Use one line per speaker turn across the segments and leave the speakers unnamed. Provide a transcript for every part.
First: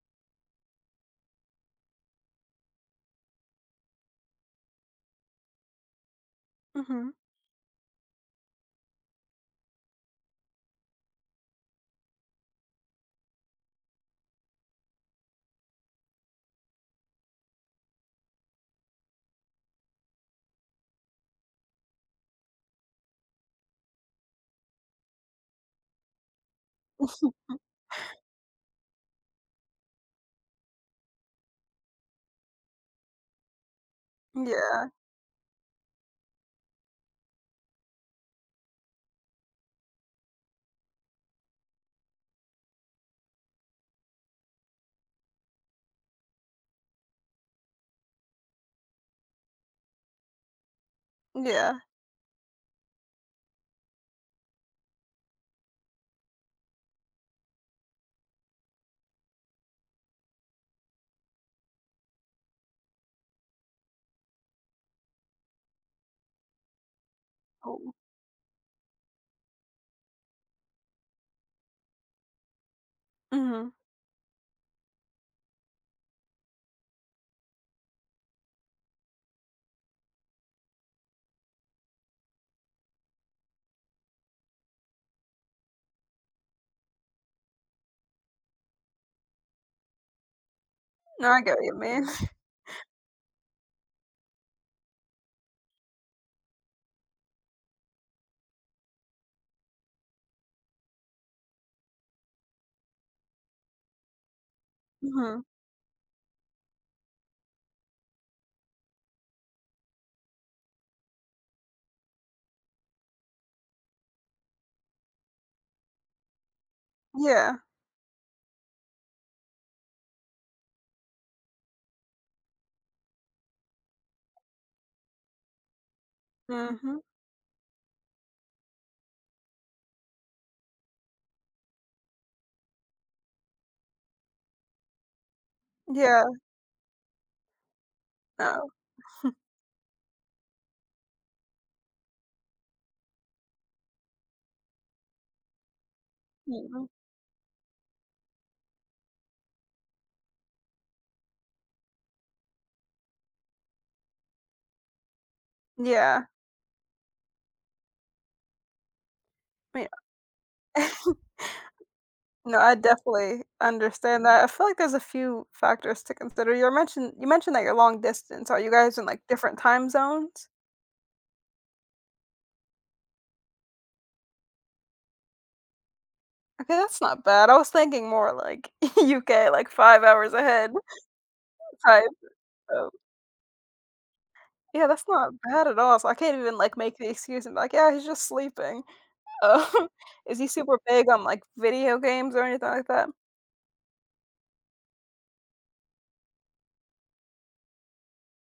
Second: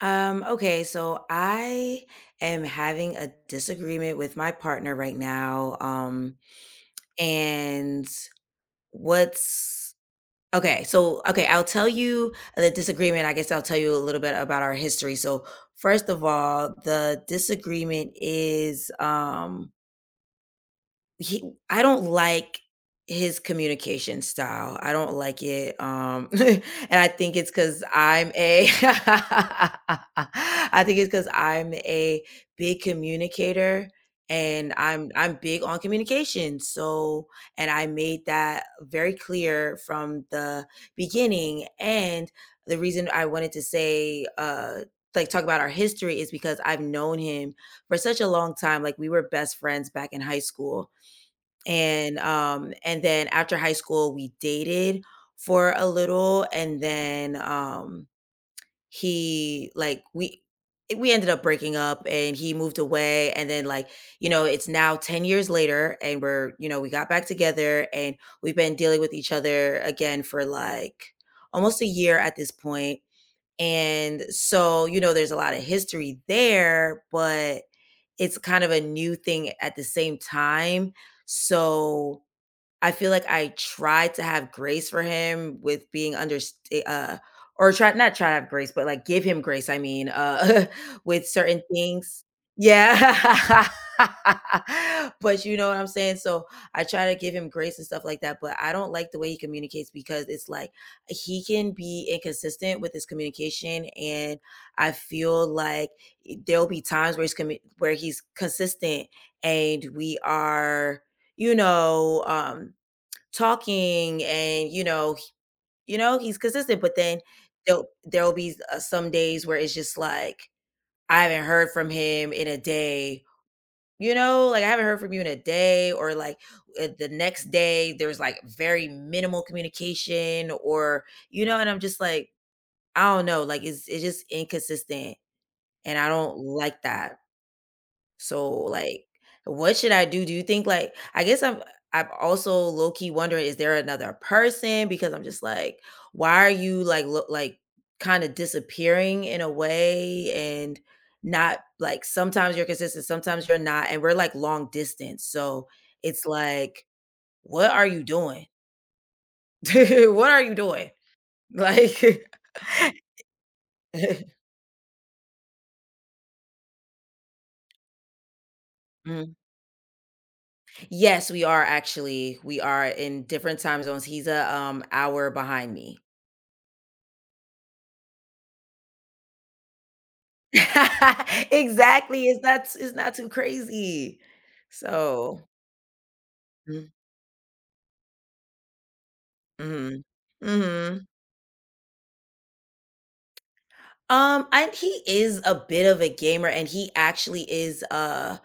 Okay, so I am having a disagreement with my partner right now.
Mhm.
And what's okay, so okay, I'll tell you the disagreement. I guess I'll tell you a little bit about our history. So, first of all, the disagreement is he I don't like his communication style. I don't like it, and I think it's because I'm a. I think it's because 'cause I'm a big communicator, and
Yeah.
I'm big on communication, so and I made that very clear from the beginning, and the reason I wanted to say, like, talk about our history is because I've known him for such a long time, like, we were best friends back in high school,
Yeah.
and then after high school, we dated for a little, and then, he like we ended up breaking up, and he moved away, and then, like, it's now 10 years later, and we're, we got back together,
Oh.
and we've been dealing with each other again for like almost a year at this point.
Mhm.
And so, there's a lot of history there, but it's kind of a new thing at the same time. So, I feel like I try to have grace for him with being under, uh, or try not try to have grace, but, like, give him grace, I mean, with
No, I get
certain
what you mean.
things. Yeah. But you know what I'm saying? So, I try to give him grace and stuff like that, but I don't like the way he communicates, because it's like he can be inconsistent with his communication. And I
Mhm.
feel like there'll be times where he's commu where he's consistent, and we are, you know, um talking, and he's consistent, but then
Yeah.
there'll be some days where it's just like I haven't heard from him in a day. You know, like, I haven't heard from you in a day, or like,
Mhm.
the next day there's like very minimal communication, or, and I'm just like, I don't know, like, it's just inconsistent, and I
Yeah.
don't like that. So,
No.
like, what should I do? Do you think, like, I guess I'm also low key wondering, is there another person? Because I'm just like, why are you
Mhm.
like, look, like, kind of disappearing in a way, and not like sometimes you're consistent, sometimes you're not, and we're like long distance. So it's
Yeah.
like, what are you doing?
Yeah.
What are you doing? Like
No, I definitely understand that. I feel like there's a few factors to consider. You mentioned that you're long distance. Are you guys in like
Mm.
different time zones?
Yes, we are actually. We are in different time zones. He's a hour behind me.
Okay, that's not bad. I was thinking more like UK, like 5 hours ahead type.
Exactly, it's not
So
it's not too crazy.
yeah, that's not
So.
bad at all. So I can't even like
Mm.
make the excuse and be like, yeah, he's just sleeping. Oh,
Mhm.
is he super
Mhm.
big on, like, video games or anything like that?
And he is a bit of a gamer, and he actually is uh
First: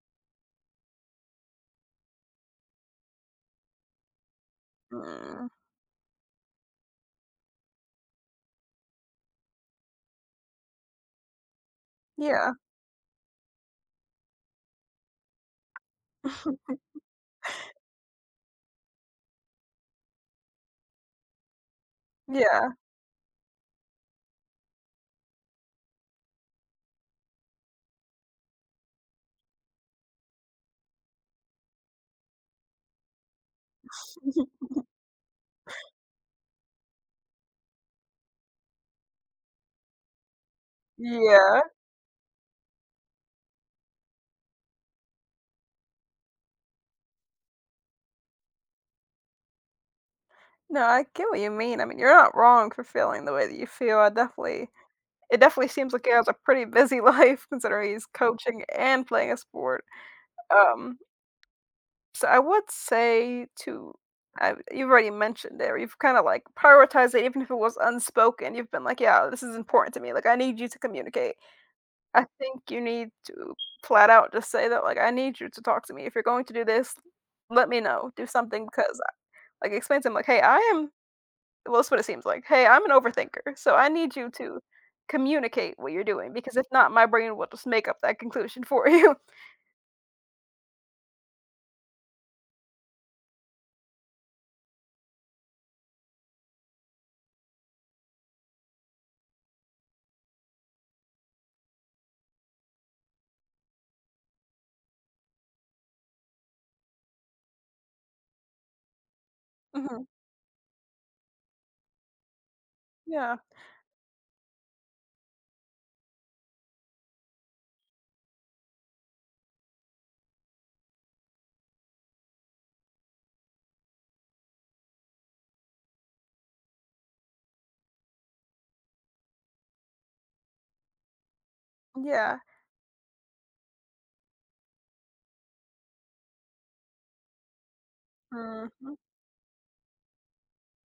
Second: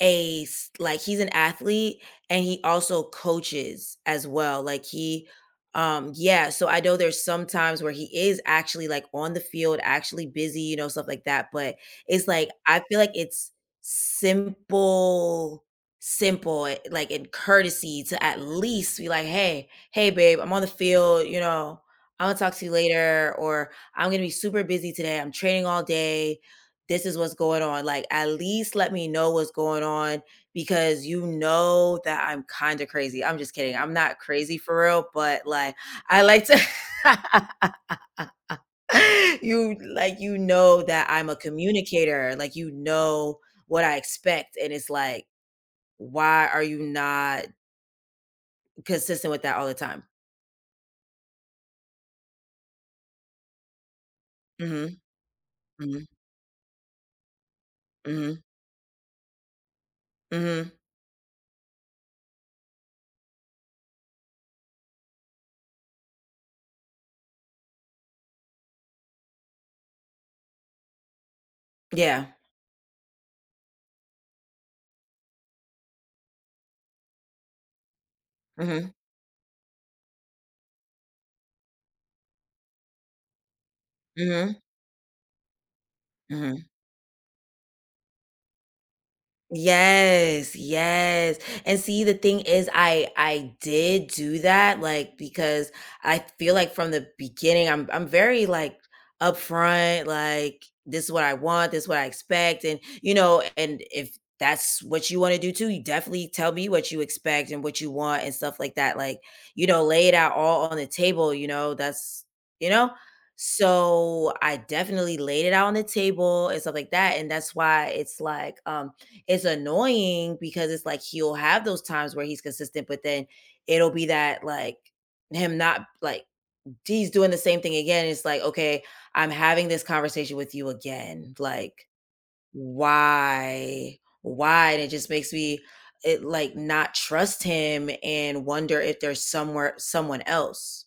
a s- like, he's an athlete, and he also coaches as well. Like he
Mm,
Yeah, so I know there's some times where he is actually like on the field, actually busy, you know, stuff like that. But it's like
yeah.
I feel like it's simple, simple, eh, like in courtesy to at least be like, hey, hey babe, I'm on the field. You know, I'm gonna talk to you
Yeah.
later, or I'm going to be super busy today. I'm training all day. This is what's going on. Like, at least let me know what's going on, because you know that I'm kind of crazy. I'm just kidding. I'm not crazy for real, but, like, I like to. You, like, you know that I'm a
Yeah.
communicator, like you know what I expect, and it's like, why are you not consistent with that all the time?
No, I get what you mean. I mean, you're not wrong for feeling the way that you feel. I definitely
Mhm.
it definitely seems
Mhm.
like he has a pretty busy life considering he's
Mhm.
coaching and playing a sport.
Mhm.
um, so I would say to I you've already mentioned it, or you've kinda, like, prioritized it. Even if it was unspoken, you've been like, "Yeah, this is important to me, like, I need you to communicate."
Yeah.
I think you need to flat out just say that, like, "I need you to talk to me. If you're going to do this, let me know. Do something,"
Mhm.
because, like, explain to him, like, "Hey, I am" well, that's what it seems like. "Hey, I'm an overthinker, so I need you
Mhm.
to communicate what you're doing because if
Mhm.
not, my brain will just make up that conclusion for you."
Yes, yes. And see, the thing is, I did do that, like, because I feel like from the beginning, I'm very like upfront, like this is what I want, this is what I expect, and, and if that's what you want to do too, you definitely tell me what you expect and what you want and stuff like that. Like,
Mhm.
lay it out all on the table. You know, that's, you know.
Yeah.
So I definitely laid it out on the table and stuff like that, and that's why it's like, it's annoying because it's like he'll have those times where he's consistent, but then it'll be that, like, him not like, he's doing the same thing again. It's like, okay, I'm having this conversation with you again. Like,
Yeah.
why? Why? And it just makes me, it like, not trust him and wonder
Mhm.
if there's somewhere someone else.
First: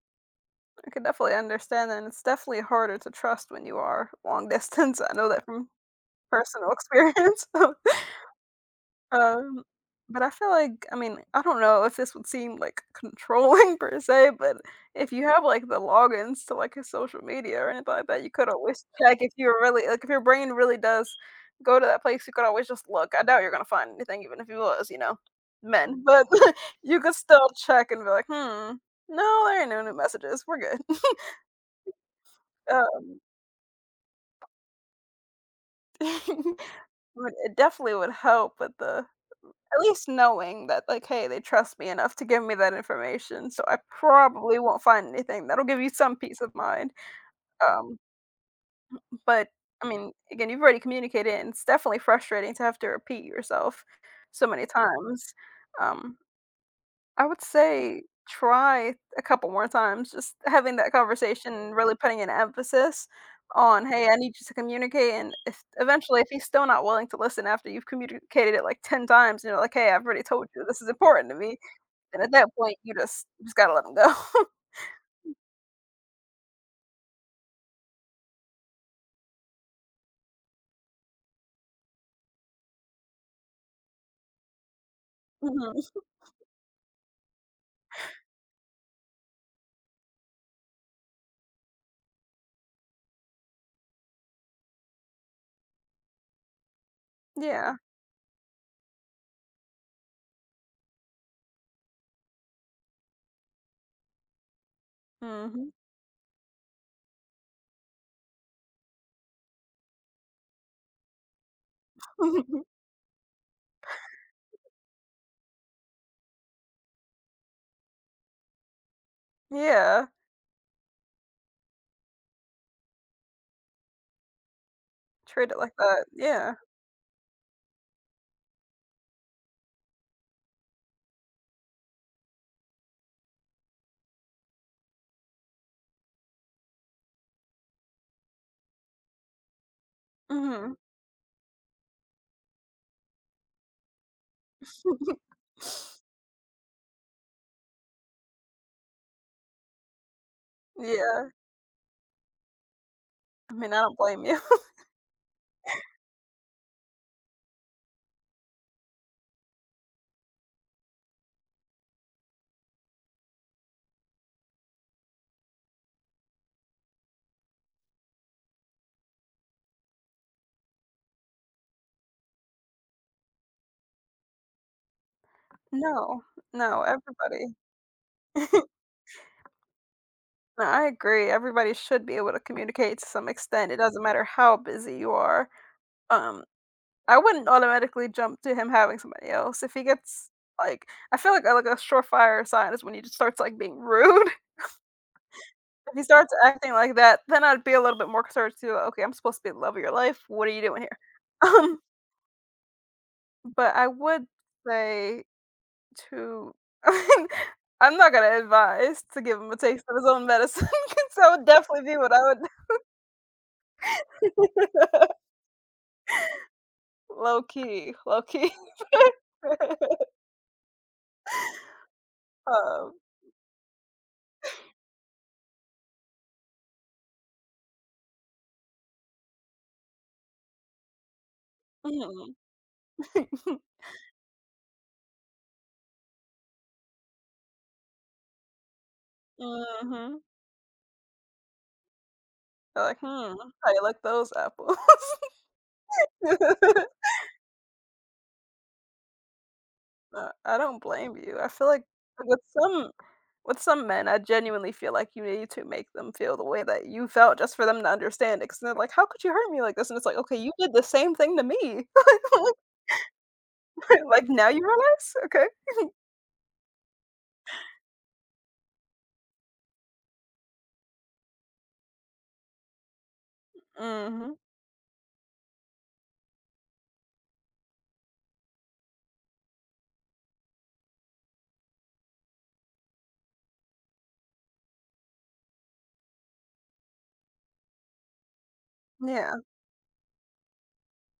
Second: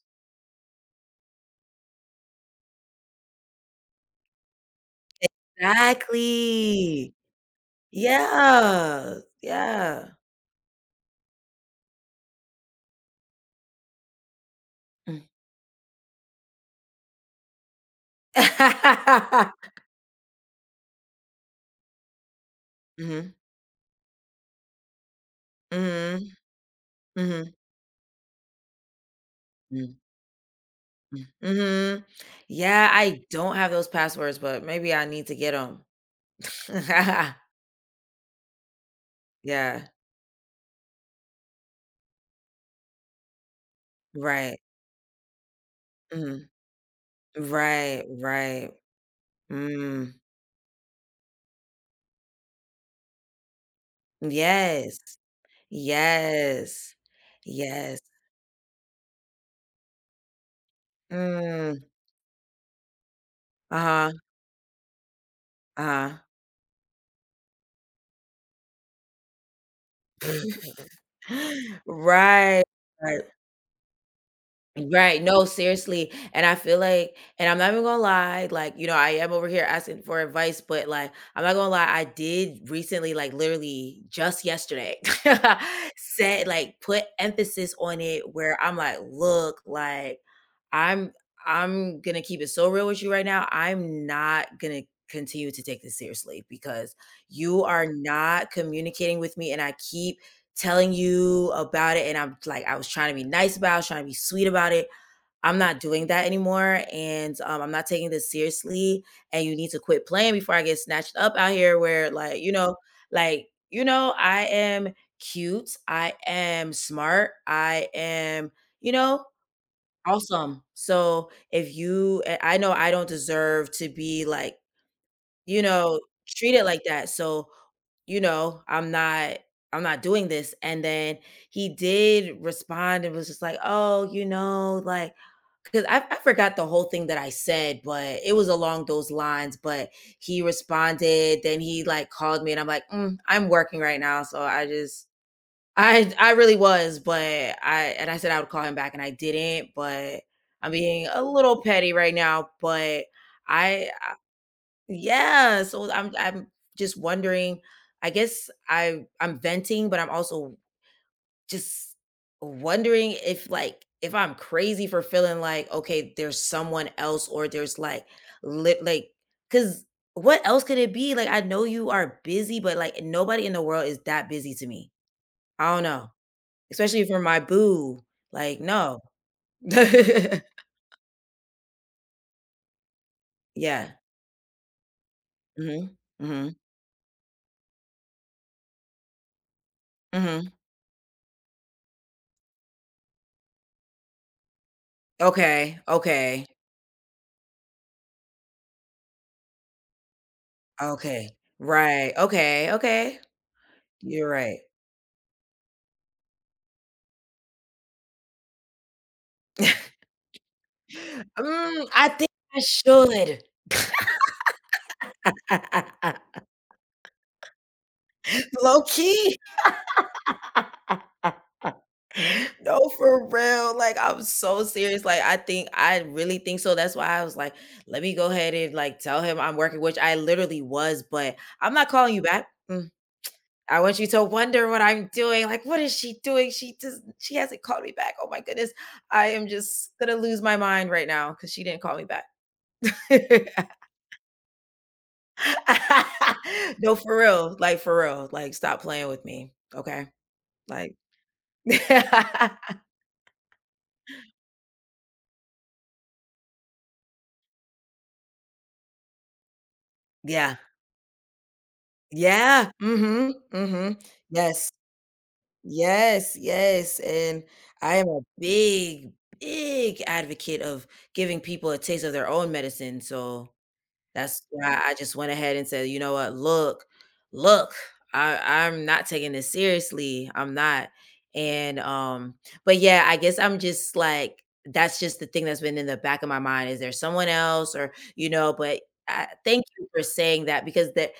I can definitely understand that, and it's definitely harder to trust when you are long distance. I know that from personal
Exactly.
experience.
Yeah.
Um,
Yeah.
but I feel like I mean, I don't know if this would seem like controlling per se, but if you have like the logins to like his social media or anything like that, you could always check if you're really like if your brain really does go to that place, you could always just look. I
Mm.
doubt you're gonna find anything, even if it was, you know, men. But
Mhm.
you could still
Mhm.
check and be like, hmm, no, there ain't no new
Mhm.
messages. We're good.
Mhm. Yeah, I
Um,
don't have those passwords, but maybe I need to get them.
but it definitely would help with the at
Yeah.
least knowing that, like, "Hey, they trust me enough to give me that information, so I
Right.
probably won't find anything that'll give you some peace
Mhm.
of mind." Um,
Right, right.
but, I mean,
Mm.
again, you've already communicated, and it's definitely frustrating to have to repeat yourself so many
Yes.
times. Um,
Yes.
I would
Yes.
say try a couple more times, just having that conversation and
Mm.
really putting an emphasis on, "Hey,
Uh-huh.
I need you to communicate," and if
Uh-huh.
eventually, if he's still not willing to listen after you've communicated it, like, 10 times, you are like, "Hey, I've already told you this is important to me." And at that
Right.
point, you
Right.
just you just gotta let 'em go.
Right, no, seriously. And I feel like, and I'm not even gonna lie, like, you know, I am over here asking for advice, but, like, I'm not gonna lie, I did recently, like, literally just yesterday,
Mhm.
said, like, put emphasis on it, where I'm like, "Look, like, I'm I'm gonna keep it so real with you right now. I'm not gonna continue to take this seriously, because you
Yeah.
are not communicating with me, and I keep telling you about it, and I'm like, I was trying to be nice about it, I was trying to be sweet about it, I'm
Mhm.
not doing that anymore, and, I'm not taking this seriously, and you need to quit playing before I get snatched up out here, where, like, you know, like, you know, I am cute, I am smart, I am, you know,
Yeah.
awesome. So if you, and I know I don't deserve to be, like,
Treat it
you
like
know,
that. Yeah.
treated like that. So, you know, I'm not, I'm not doing this." And then he did respond, and was just like, oh, you know, like, because I forgot the whole thing that I said, but it was along those lines. But he
Mhm.
responded, then he like called me, and I'm like, "Mm, I'm working right now. So I just, I really was." But I, and I said I would call him back, and I didn't, but I'm being a
Yeah.
little petty right now. But
I mean, I
I,
don't blame you.
yeah, so I'm just wondering, I guess I'm venting, but I'm also just wondering if, like, if I'm crazy for feeling like, okay, there's someone else, or there's like, lit like, cuz, what else could it be? Like, I know you are busy, but like, nobody in the world is that busy to me. I don't know.
No. No,
Especially for my
everybody
boo. Like, no.
No, I agree. Everybody should be able to communicate to some extent. It
Yeah.
doesn't matter how busy you are.
Mhm.
Um,
Mhm.
I wouldn't automatically jump to him having somebody else. If he gets
Mhm.
like I feel like a surefire sign is when he just starts, like, being rude.
Okay.
If he starts
Okay.
acting like that, then I'd be a little bit more concerned too. Like, okay, I'm supposed to be the love of your life. What are you doing here?
Okay.
Um,
Right. Okay, okay.
but I would
You're right.
say to I mean, I'm not gonna advise to give him a taste of his own medicine 'cause that would definitely
Mm,
be
I
what I
think I should.
would low key, low key.
Low key. No,
Um,
for real. Like, I'm so serious. Like, I think I really think so. That's why I was like, let me go ahead and like tell him I'm working, which I literally was, but I'm not calling you
mhm.
back. Mm. I want you to wonder what I'm doing. Like, what is she doing? She just, she hasn't called me back. Oh my goodness. I am just gonna lose my mind right now because she didn't call me back.
Like, "Hmm, how you like those apples?"
No, for real, like, stop playing with me, okay?
I don't
Like
blame you. I feel like with some with some men, I genuinely feel like you need to make them feel the way that you felt just for them to understand it. Because 'cause they're like, "How could you hurt me like this?" And it's like, "Okay, you
Yeah,
did the same thing to me.
yeah, mm mhm,
Like, now you
yes,
realize? Okay."
yes, yes. And I am a big, big advocate of giving people a taste of their own medicine. So
Mm mhm.
that's why I just went ahead and said, "You know what? Look, look, I I'm not taking this seriously. I'm not." And but yeah, I guess I'm just like, that's just the thing that's been in the back of my mind. Is there someone else? Or, you know, but I,
Yeah.
thank you for saying that, because that,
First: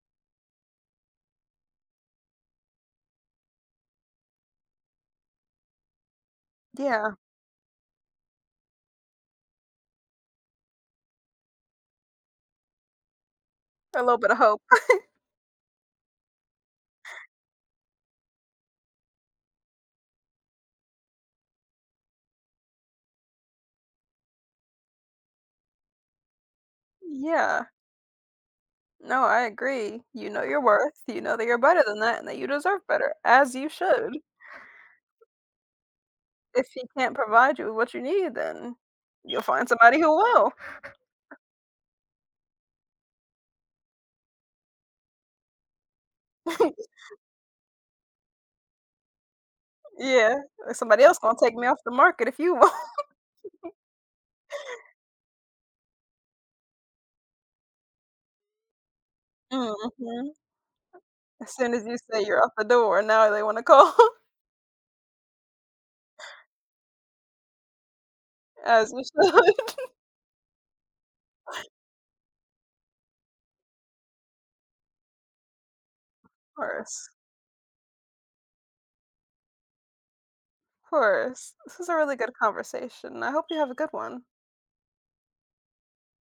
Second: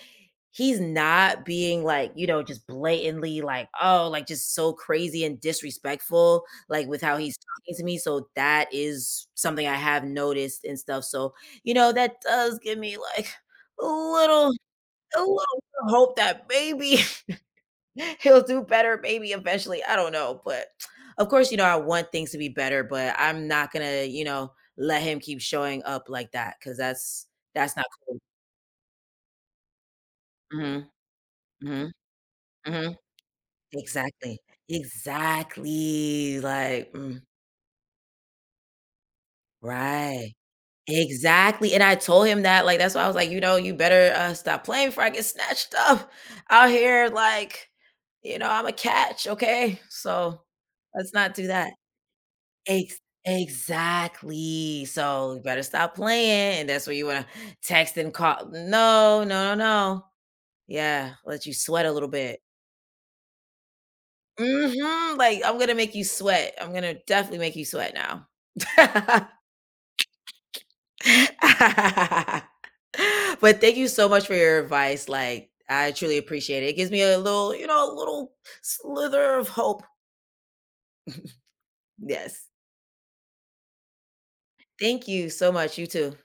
he's not being like, you know, just blatantly, like, oh, like just so crazy and disrespectful, like with
Yeah.
how he's talking to me. So that is something I have noticed and stuff. So, you know, that does give me like a
A little bit of
little,
hope.
a little hope that maybe he'll do better, maybe eventually. I don't know. But of course, you know, I want things to be better, but I'm not gonna, you know, let him keep showing up like that, because that's
Yeah.
that's not cool.
No, I agree. You know your
Hmm.
worth, you know that you're better
Hmm.
than that and that you deserve
Hmm.
better, as you should.
Exactly. Exactly,
If he
like,
can't
mm,
provide you with what you need, then you'll find somebody who
right.
will.
Exactly. And I told him that, like, that's why I was like, "You know, you better, stop playing before I get snatched up out here, like, you know, I'm a catch, okay?
Yeah.
So,
Somebody
let's
else
not
gonna
do
take me
that."
off the market if you won't.
Ex exactly, so, you better stop playing, and that's where you wanna text and call, no, no, no, no.
Mhm.
Yeah, let
As
you
soon as
sweat a
you
little
say
bit.
you're out the door, now they wanna call.
Mhm, like, "I'm gonna make you sweat. I'm gonna definitely make you sweat now."
As you should.
But thank you so much for your advice, like, I truly
Of
appreciate it. It gives me
course,
a little, you know, a little slither of hope.
of course. This was a really good
Yes.
conversation, I hope you have a good one.
Thank you so much. You too.